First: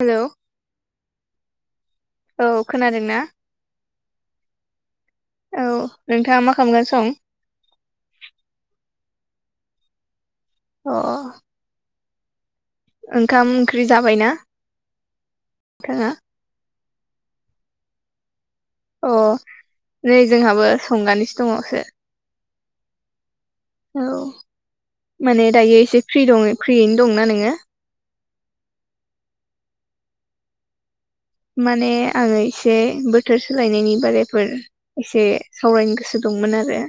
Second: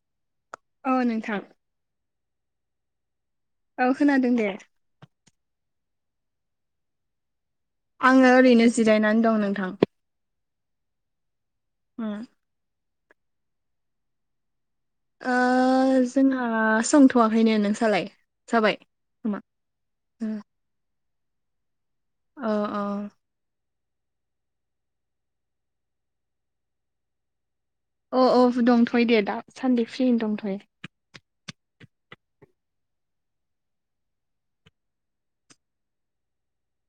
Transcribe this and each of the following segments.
Hello औ नोंथां औ खोनादोंना औ खोनादों दे औ नोंथाङा मा खालामगासं आङो ओरैनो जिरायनानै दं नोंथां अ उम ओंखाम ओंख्रि जाबायना ओ नोंथाङा जोंहा संथ'वाखैनो नोंसालाय जाबाय अ खोमा नै अ जोंहाबो संगानिसो दङसो अ अ औ माने दायो एसे फ्रि दङ फ्रियैनो दंना नोङो अ औ दंथ'यो दे दा सान्दे फ्रिनो दंथ'यो माने आङो एसे बोथोर सोलायनायनि बारायफोर एसे सावरायनो गोसो दंमोन आरो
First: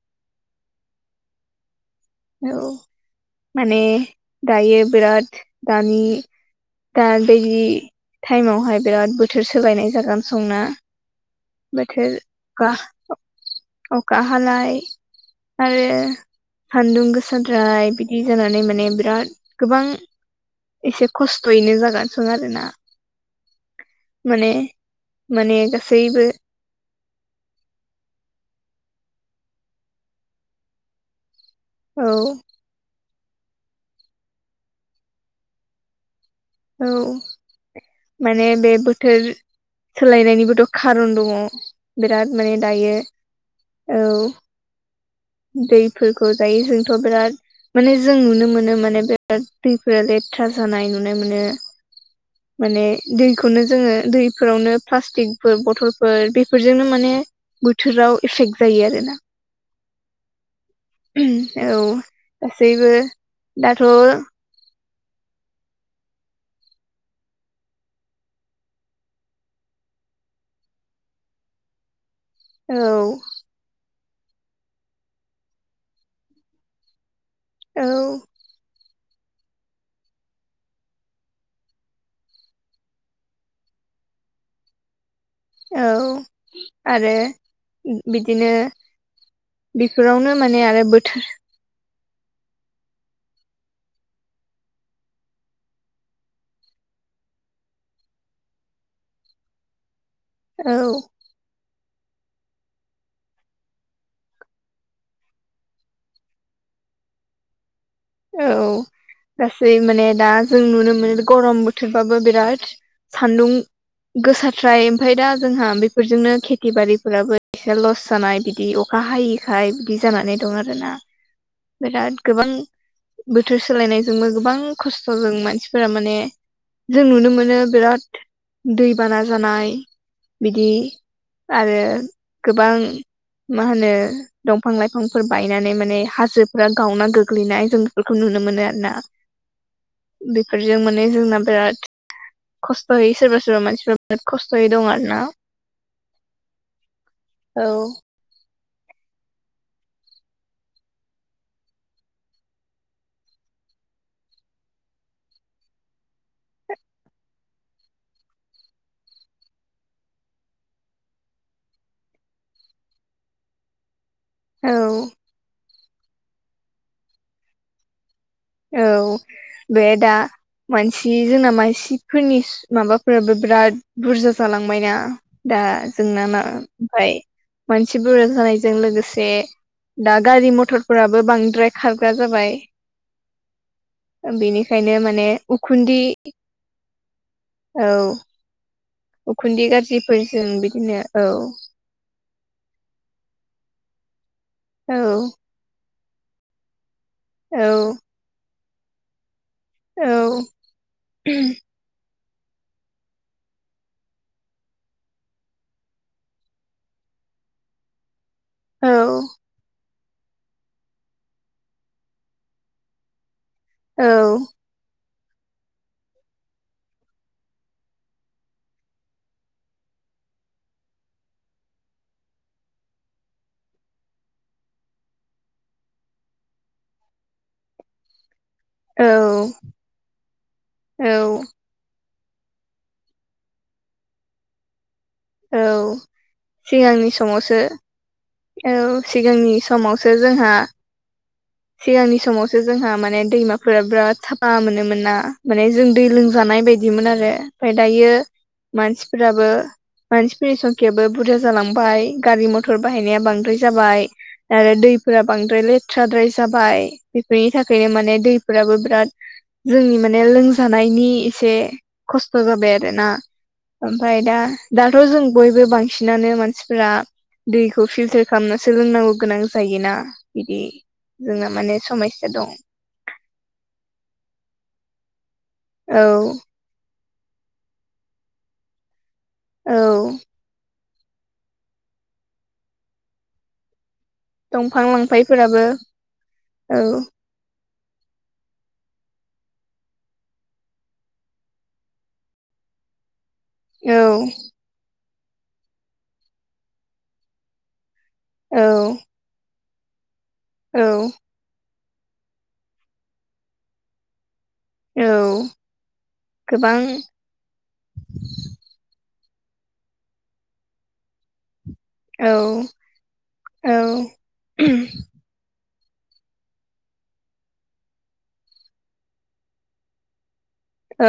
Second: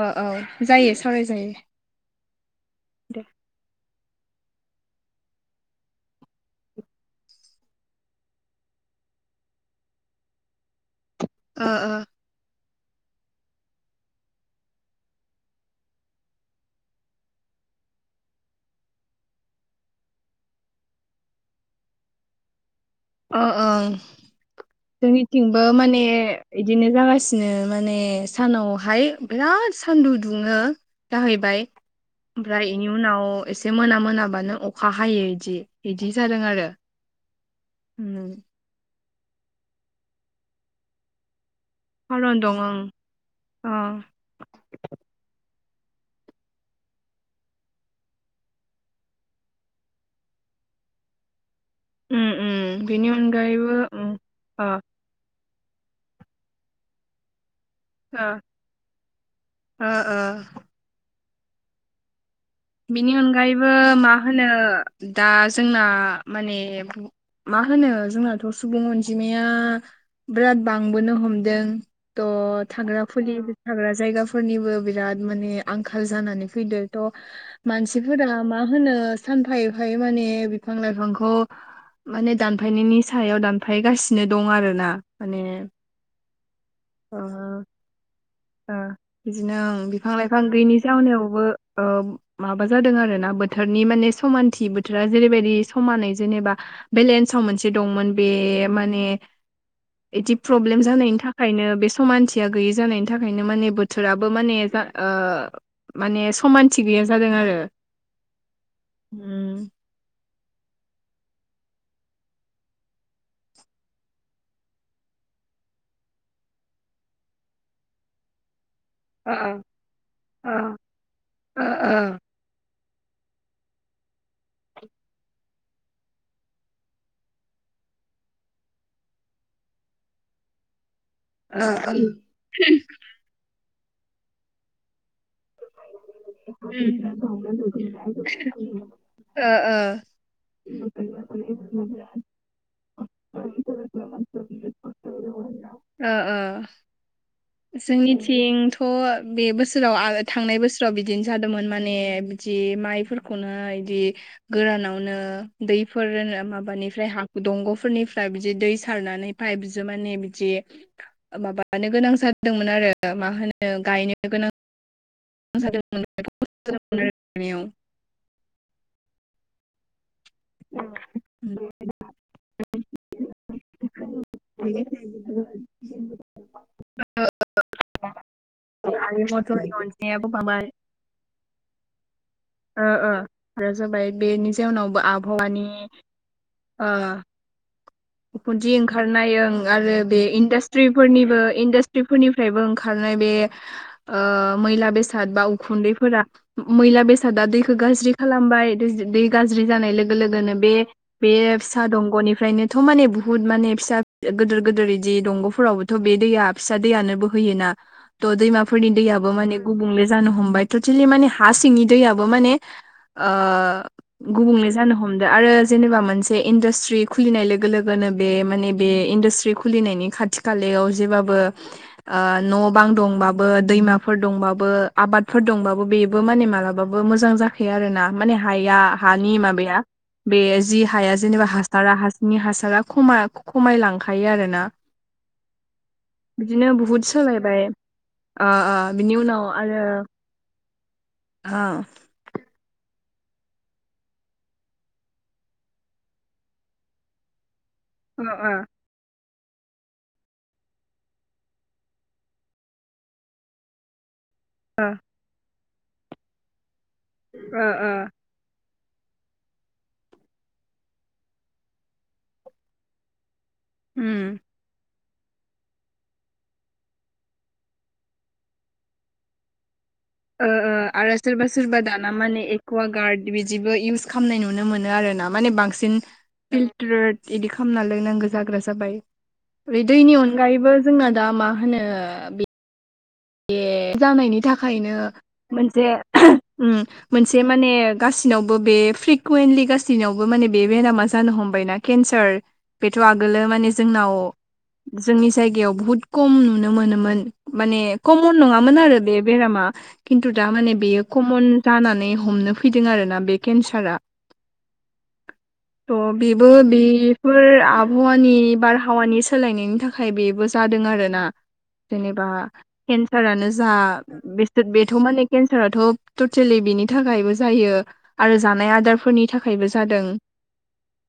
औ औ जायो सावरायजायो औ दे माने दायो बिराद दानि दा बेदि टाइमावहाय बिराद बोथोर सोलायनाय जागोन संना ओ ओ बोथोर अखा अखा हालाय आरो सान्दुं गोसाद्राय बिदि जानानै माने बिराद गोबां एसे खस्थ'यैनो जागोनसं आरोना ओ ओ माने जोंनिथिंबो माने बिदिनो जागासिनो माने सानावहाय बिराद सानदुं दुङो जाहैबाय औ ओमफ्राय बेनि उनाव एसे मोना मोनाबानो अखा हायो इदि इदि जादों आरो औ उम माने बे बोथोर सोलायनायनिबोथ' खारन दङ बिराद खारन माने दं ओं दायो अ औ दैफोरखौ जायो जोंथ' बिराद माने जों नुनो मोनो माने बिराद दैफोरा लेथ्रा जानाय नुनो मोनो उम उम माने बेनि दैखौनो अनगायैबो जोङो उम ओ दैफोरावनो प्लास्टिक बथलफोर बेफोरजोंनो माने बोथोराव एफेक्ट जायो आरोना औ औ औ गासैबो बेनि अनगायैबो दाथ' औ मा होनो दा जोंना माने मा होनो जोंनाथ' सुबुं अनजिमाया बिराद बांबोनो हमदों थ' औ थांग्रा खुलि थाग्रा जायगाफोरनिबो बिराद माने आंखाल जानानै फैदो थ' मानसिफोरा औ मा होनो सानफा एफायै माने बिफां लाइफांखौ माने दानफायनायनि सायाव दानफाय गासिनो दं आरो ना माने औ। ओ उम बिदिनो ओ बिदिनो बिफां बेफोरावनो लाइफां माने गैयिनि आरो बोथोर जाहोनावबो माबा जादों आरोना बोथोरनि माने समानथि बोथोरा जेरैबायदि समानै जेनेबा बेलेन्साव मोनसे दंमोन बे माने इदि औ प्रब्लेम जानायनि थाखायनो बे समानथिया गैयि जानायनि बिनि थाखायनो माने बोथोराबो माने जा ओ माने समानथि गैया जादों आरो। औ उम गासै माने दा जों नुनो मोनो गरम बोथोरबाबो बिराद सान्दुं गोसारथ्राय ओमफफ्राय दा जोंहा बेफोरजोंनो खेथि बारिफोराबो एसे लस जानाय बिदि अ अखा ओ हायैखाय बिदि जानानै दं आरोना। ओ बिराद गोबां बोथोर सोलायनायजोंबो गोबां खस्थ'जों मानसिफोरा माने जों नुनो मोनो बिराद दैबाना जानाय बिदि आरो गोबां मा होनो दंफां लाइफांफोर बायनानै माने हाजोफोरा गावना गोग्लैनाय जों बेफोरखौ नुनो मोनो आरो ना ओ बेफोरजों माने जोंना बिराद खस्थ'यै सोरबा सोरबा मानसिफोरा खस्थ'यै दं आरो ना ओ ओ औ जोंनिथिं थ' बे बोसोराव थांनाय बोसोराव बिदिनो जादोंमोन। माने बिदि माइफोरखौ खना इदि गोरानावनो दैफोर माबानिफ्राय हा दंग'फोरनिफ्राय बिदि दै सारनानै ओमफाय बिजो माने बिदि माबानो गोनां जादों जादोंमोन आरो मा होनो गायनो गोनां औ। [unintelligible] औ बे दा मानसि जोंना उम। मानसिफोरनि माबाफोराबो बिराद बुरजा जालांबायना। दा जोंना मा ओमफाय मानसि बुरा जानायजों गारि लोगोसे दा [unintelligible] गारि मथरफोराबो बांद्राय खारग्रा जाबाय। ओ ओ आरो जाबाय बेनि बेनिखायनो जउनावबो माने आबहावानि उखुन्दै ओ औ। उखुथि ओंखारनाय ओ उखुन्दै आरो बे गाज्रिफोरजों इन्डासट्रि बिदिनो औ फोरनिबो इडास बिफोरनिफ्रायबो ओंखारनाय बे ओ मैला औ बेसाद बा उखुन्दैफोरा मैला बेसादा औ दैखौ गाज्रि खालामबाय दैजों दै गाज्रि जानाय औ लोगो लोगोनो बे बे फिसा दंग'निफ्रायनो थ' माने बुहुत माने फिसा गोदोर गोदोर बिदि दंग'फोरावबोथ' बे दैया फिसा दैयानोबो होयोना। थ' दैमाफोरनि औ दैयाबो माने गुबुंले जानो हमबाय। टटेलि माने हा सिंनि दैयाबबो माने औ गुबुंले जानो हमदो आरो जेनेबा मोनसे इन्डास्ट्रि खुलिनाय लो गो लोगो लोगोनो बे माने बे इन्डासट्रि खुलिनायनि खाथि खालायाव जेबाबो ओ न' बां दंबाबो दैमाफोर दंबाबो आबादफोर दंबाबो बेबो माने मालाबाबो मोजां जा आरो ना माने हाया हानि औ माबाया बे जि औ हाया जेनेबा हासारा हा नि हासारा खमा खमायलांखायो आरो ना। औ बिदिनो बहुद सिगांनि समावसो सोलायबाय। ओ औ बिनि उनाव सिगांनि आरो समावसो जोंहा ओ सिगांनि समावसो जोंहा माने दैमाफोरा बिराद साफा मोनोमोन ना माने जों दै लोंजानाय बायदिमोन आरो। ओमफाय दायो ओ ओ मानसिफोराबो मानसिफोरनि संखियाबो बुरजा जालांबाय गारि मथर बाहायनाया बांद्राय जाबाय आरो दैफोरा बांद्राय लेथ्रााद्राय जाबाय बेफोरनि ओ ओ ओ थाखायनो माने दैफोराबो बिराद जोंनि माने लोंजानायनि एसे खस्थ' जाबाय आरोना। ओमफ्राय उम दा दाथ' जों बयबो बांसिनानो मानसिफोरा दैखौ फिल्टार खालामनासो लोंनांगौ गोनां जायोना ओ बिदि आरो सोरबा जोंना माने सोरबा दाना समस्या माने दं ए कुवागार्ड बिदिबो इउस खालामनाय नुनो मोनो आर ना माने बांसिन औ [unintelligible] इदि खालामना लायनांगौ जाग्रा जाबाय ओै दैनि औ अनगायैबो जोंना दा मा होनो बे जानायनि दंफां थाखायनो लांफायफोराबो मोनसे मोनसे ओम औ मोनसे जे माने गासिनावबो बे फ्रिकुवन्टलि गाससिनावबो माने बे बेरामा जानो हमबायना केन्सार बेथ' आगोलो माने औ जोंनाव जोंनि जायगायाव बुहुत खम नुनो मोनोमोन माने कमन नङामोन आरो बे बेरामा खिन्थु दा माने औ बेयो कमन जानानै हमनो फैदों आरोना बे केन्सारा औ अ बिबो गोबां बे फोर आबहावानि बारहावानि सोलायनायनि थाखाय बेबो जादों आरो ना जेनेबा औ केन्सारानो जा औ बेस बेथ' माने केन्साराथ' टटेलि बिनि थाखायबो जायो। आरो जानाय आदारफोरनि थाखायबो जादों। औ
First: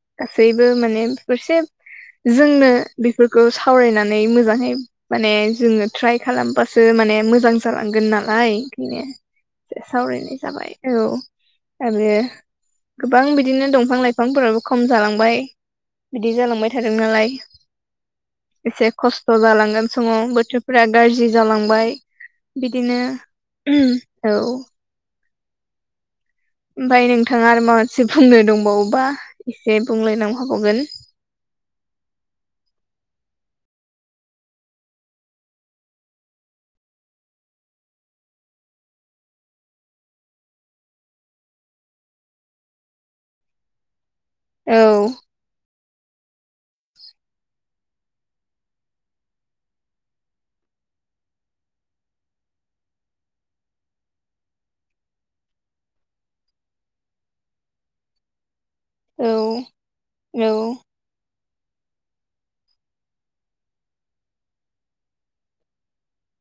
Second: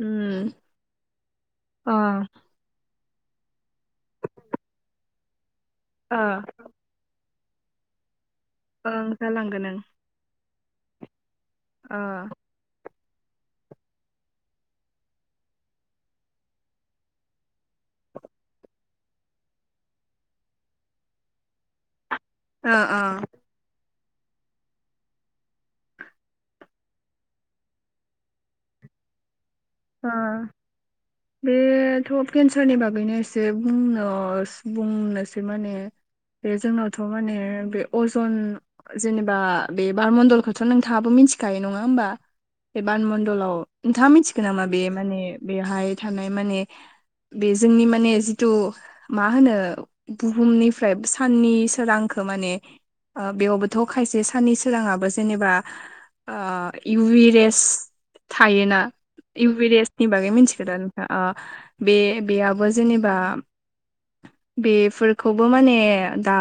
उम गासैबो माने फसे अ जोंनो बेफोरखौ सावरायनानै मोजाङै माने जोङो ट्राइ ओ खालामबासो सो माने मोजां जालांगोन नालाय ओंखायनो ओं जालांगोन ओं सावरायनाय जाबाय। औ आरो ओ गोबां बि दिनो दंफां लाइफांफोराबो खम जालांबाय बिदि जालांबाय थादों नालाय। एसे खस्थ' जालांगोन समाव बोथोरफ्रा गाज्रि जालांबाय। ओ बिदिनो औ ओमफाय नोंथाङा आरो माबासे बुंनो दंबावोबा एसे ओ बुंलायनां हाबावगोन बेथ' केन्सारनि बागैनो एसे बुंनो बुंनोसै माने बे जोंनावथ' माने बे अजन जेनेबा बे बारमडलखौथ' नोंथाङाबो मिथिखायो नङा होमबा। बे बार मण्डलाव नोंथाङा मिथिगोन नामा बे औ माने बेहाय थानाय माने - बे जोंनि माने जिथु मा होनो बुहुमनिफ्राय साननि सोरांखौ माने ओ बेयावबोथ' खायसे साननि सोराङाबो जेनेबा ओ इउ रेस थायोना औ इउ रेसनि बागै औ मिथिगोदा नों बे बेयाबो जेनेबा बेफोरखौबो माने दा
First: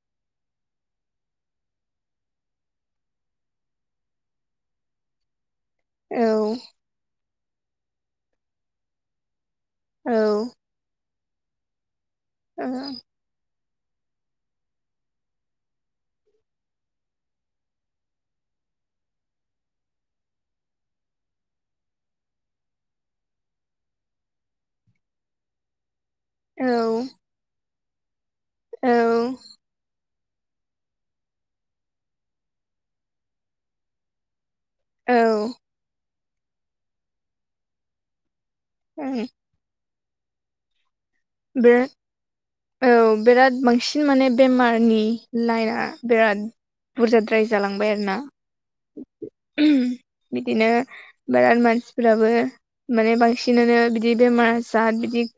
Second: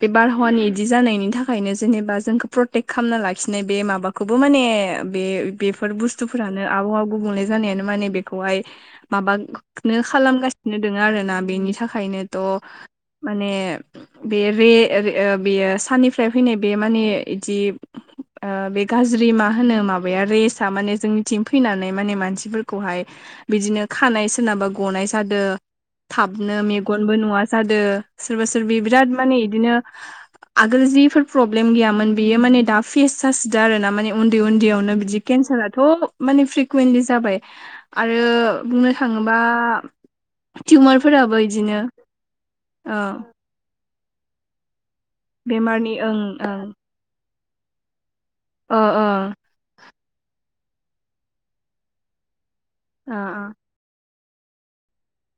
बे बारहावानि इदि जानायनि थाखायनो जेनेबा जोंखौ प्रटेक्ट खालामना लाखिनाय बे माबाखौ बो माने बे बेफोर औ बुस्थुफोरानो आबहावा गुबुंले जानायानो माने बेखौहाय माबा नो औ खालामगासिनो दोङ आरोना बेनि थाखायनोथ' माने बेे बेयो साननिफ्राय फैनाय बे माने बिदि ओ बे गाज्रि मा होनो माबाया रेसआ माने जोंनि थिं फैनानै माने मानसिफोरखौहाय बिदिनो खानाय सोरनाबा गनाय जादों थाबनो मेगनबो नुवा जादो सोरबा सोरबि औ बिराद माने बिदिनो आगोल जिफोर प्रब्लेम गैयामोन बेयो माने दा फेस जासिद आरो ना माने उन्दै उन्दै बियावनो औ बिदि केन्साराथ' माने फ्रिकुवेन्टलि जाबाय आरो बुंनो औ थाङोबा टिउमारफोराबो इदिनो बिराद ओ औ बिराद बांसिन माने बेमारनि लाइना बेमारनि ओं बिराद ओं बुरजाद्राय जालांबाय आरोना अ अ बिदिनो बाराद मानसिफोराबो माने ओ ओ बांसिनानो बि जिदि बेमारा साद बिदि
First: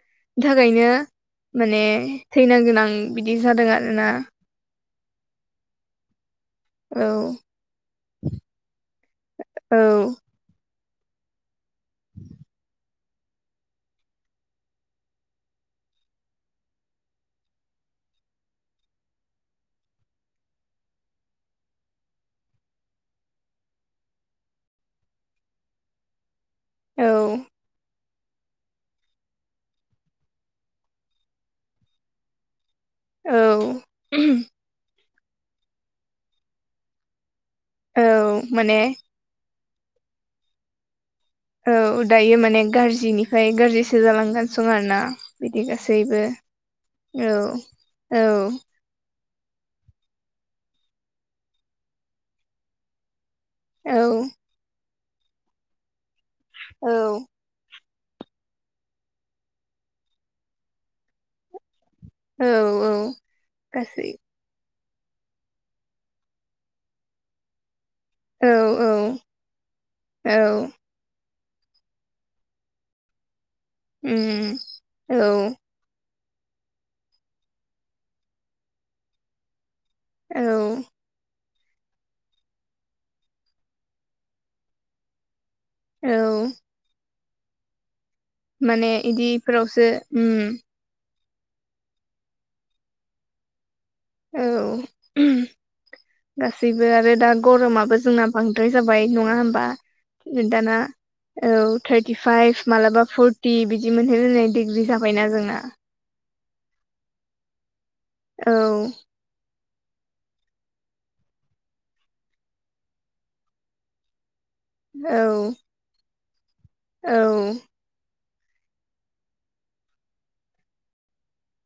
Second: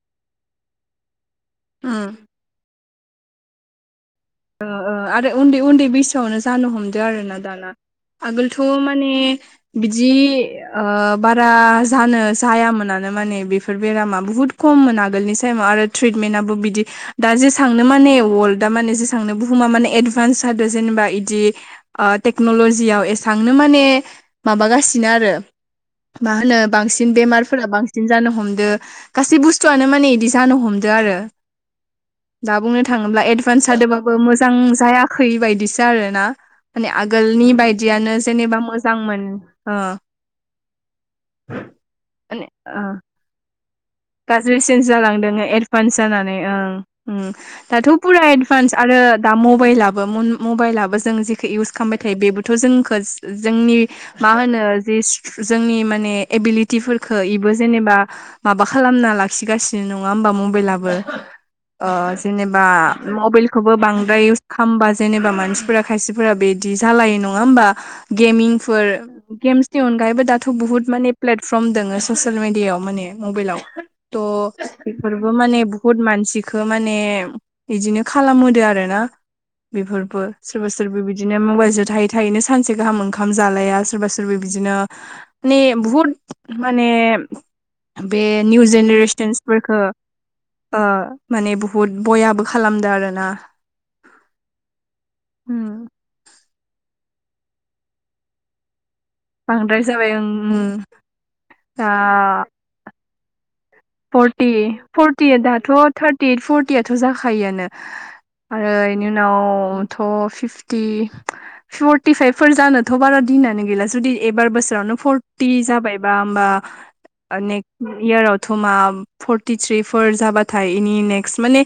थाखायनो माने उम थैन गोनां बिदि जादों आर ना आरो उन्दै उन्दै बिस फथावनो जानो हमदों औ आरोना दाना आगोलथ' माने औ बिदि बारा जानो जायामोनानो माने बेफोर बेफोर बेरामा बहुत खममोन आगोलनि टाइमाव आरो ट्रिटमेन्टआबो बिदि दा जे सांनो माने वर्ल्डा माने जेसांनो बुहुमा माने एदभान्स जादों जेनेबा इदि टेक्न'ल'जियाव एसबांनो माने माबागासिनो आरो मा होनो औ बांसिन बेमारफोरा बांसिन बिदिनो जानो हमदो गासै बुस्थुआनो माने बिदि जानो हमदो आरो दा बुंनो थाङोब्ला औ एडभान्स जादोंबाबो मोजां जायाखै बायदिसो आरोना माने आगोलनि बायदि औ बियानो जेनेबा माने मोजांमोन औ दायो माने गाज्रिनि गाज्रि चन्ज जालांद बिदि एडभान्स गासैबो जानानै ओं औ दाथ' फुरा औ एडभान्स आरो दा मबाइलाबो मबाइलाबो जों जेख इउस खालामबाय थायो बेबोथ' जोंखौ जोंनि औ मा होनो जि जोंनि माने औ एबिलिटिफोरखो इबो जेनेबा माबा खालामना लाखिगासिनो नङा होमबा मबाइलाबो औ जेनेबा औ मबाइलखौबो गासै बांद्राय इउस खामबा जेनेबा मानसिफोरा खायसेफोरा बिदि जालायो नङा होमबा औ गेमिंफोर औ गेम्सनि अनगायैबो दाथ' औ बुहुत माने प्लेटफर्म दङो ससियेल मेडियाव माने मबाइलाव उम थह औ बेफोरबो माने बहुत मानसिखौ माने बिदिनो खालामहदो आर ना बेफोरबो सोरबा औ सोरबा बिदिनो मबाइलजों थायो थायैनो सानसे गाहाम ओंखाम जालाया सोरबा सोरबा बिदिनो बुहुद औ माने बे निउ माने जेनेरेसनसफोरफोरखौ इदिफोरावसो उम ओ माने बुहुद बयाबो खालामदों आरो ना औ उम गासैबो आरो दा गरमाबो जोंना बांद्राय जाबाय नङा होमबा बांद्राय जाबाय ओं दाना उम औ दा थार्टिफाइभ मालाबा फर्टि बिदि मोनहै लोंनाय डिग्रि जाबायना जोंना डेट फरटियाथ' जाखायोआनो औ आरो उनावथ' फिफटि फर्टिफाइभ फोर जानोथ' बारा दिनानो गैला जुदि एबार बोस नो औ फरटि जाबायबा हबा औ नेक इयारआव दथमा फर्टिथ्रिफोर जाबाथाय इनि नेक्स्ट माने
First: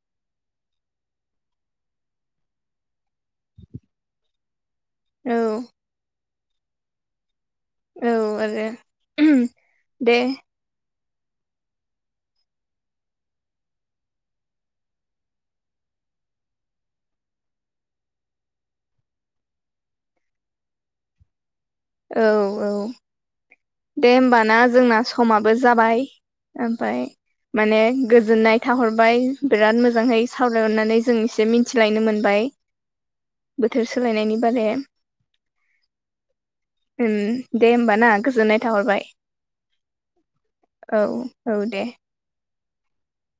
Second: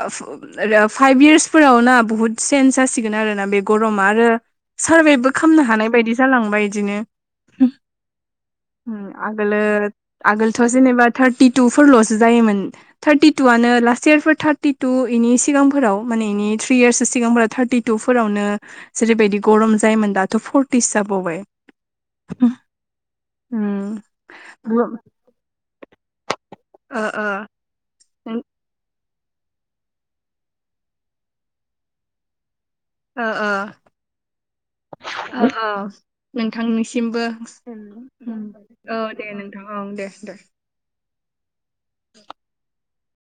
फाइभ इयार्सफोराव ना बुहुत चन्ज जासिगोन आरोना बे गरमा आरो सारभेबो औ खालामनो हानाय बायदि जालांबाय बिदिनो औ आरो आगोल दे आगोल जेनेबा थार्टिटुफोरल'सो जायोमोन। थार्टि टुआनो लास्ट इयारफोर थार्टि टु इनि सिगांफोराव माने इनि थ्रि इयारसो सिगांफोरााव थारटिु। फोरावनो जेरैबायदि गरम जायोमोन दाथ' फर्टिसो जाबावबाय। औ औ। दे होमबाना ओ जोंना समाबो जाबाय ओमफाय ओ माने गोजोननाय थाहर बाय बिराद मोजांहै सावरायहरनानै जों एसे मिथिलायनो मोनबाय। बोथोर सोलायनायनि बारे औ उम नोंथांनिसिमबो दे होमबा ना गोजोननाय औ थाहरबाय दे नोंथां औ दे दे औ औ दे